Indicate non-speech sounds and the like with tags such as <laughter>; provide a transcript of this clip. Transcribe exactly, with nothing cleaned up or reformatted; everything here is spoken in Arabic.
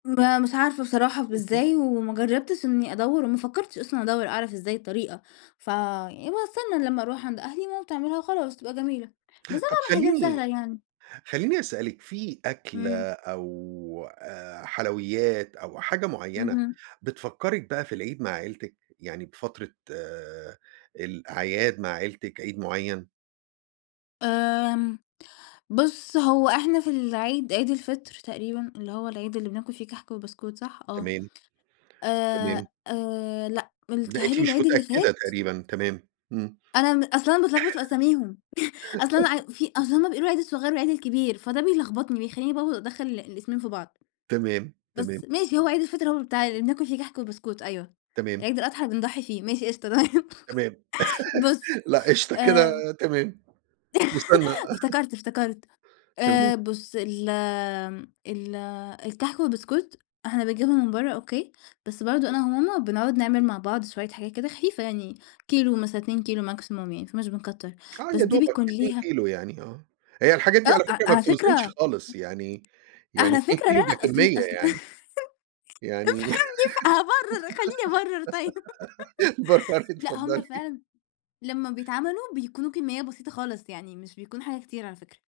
ما مش عارفة بصراحة ب اهم. إزاي وما جرّبتش إنّي أدوّر، وما فكّرتش أصلًا أدوّر أعرف إزاي الطريقة، ف يعني باستنى لمّا أروح عند أهلي ماما بتعملها وخلاص وتبقى جميلة، بس أنا طَب باعمل حاجات خلّيني، سهلة يعني. خلّيني أسألِك في إمم. أكلة أو آآ حلويات أو حاجة معيّنة اهم. بتفكّرِك بقى في العيد مع عيلتِك؟ يعني بفترة آآ الأعياد مع عيلتِك عيد معيّن؟ آمم بُص هو إحنا في العيد عيد الفطر تقريبًا اللي هو العيد اللي بناكل فيه كحك وبسكوت صح؟ آه تمام. تمام. آآ آآ لأ، مل لأ، بيتهيأ أنتِ لي مش العيد اللي متأكدة فات؟ تقريبًا تمام. إمم. أنا م أصل أنا باتلخبط في أساميهم <chuckles> أصل ع <chuckles> وفي أصل هُم بيقولوا العيد الصغيّر والعيد الكبير فده بيلخبطني بيخلّيني بقى و أدخّل ال الاسمين في بعض. تمام، تمام. بس ماشي هو عيد الفطر هو اللي بتاع اللي بناكل فيه كحك وبسكوت أيوه، تمام. عيد الأضحى بنضحّي فيه ماشي قشطة تمام تمام. بُص <laughs> لأ، قشطة كده آمم تمام. مُثنّى. <chuckles> افتكرت، افتكرت تمام. آآ بُص ال امم ال الكحك والبسكوت إحنا بنجيبهم من برّا أوكي؟ بس برضه أنا وماما بنقعُد نعمل مع بعض شوية حاجات كده خفيفة يعني كيلو مثلًا اتنين كيلو maximum يعني ماكناش بنكتّر آه، بس يا دي دوبك بيكون اتنين ليها كيلو يعني آه، هي الحاجات آه، دي على أ أ فكرة ما على بتوزنش فكرة خالص يعني، يعني على اتنين فكرة لأ، كيلو ده أصل، كمّية أصل يعني. <laughs> يعني افهمني، افه هابرر خلّيني أبرر طيب <laughs> برري لأ، هُم اتفضلي. فعلًا لمّا بيتعملوا بيكونوا كمّية بسيطة خالص يعني مش بيكون حاجة كتير على فكرة.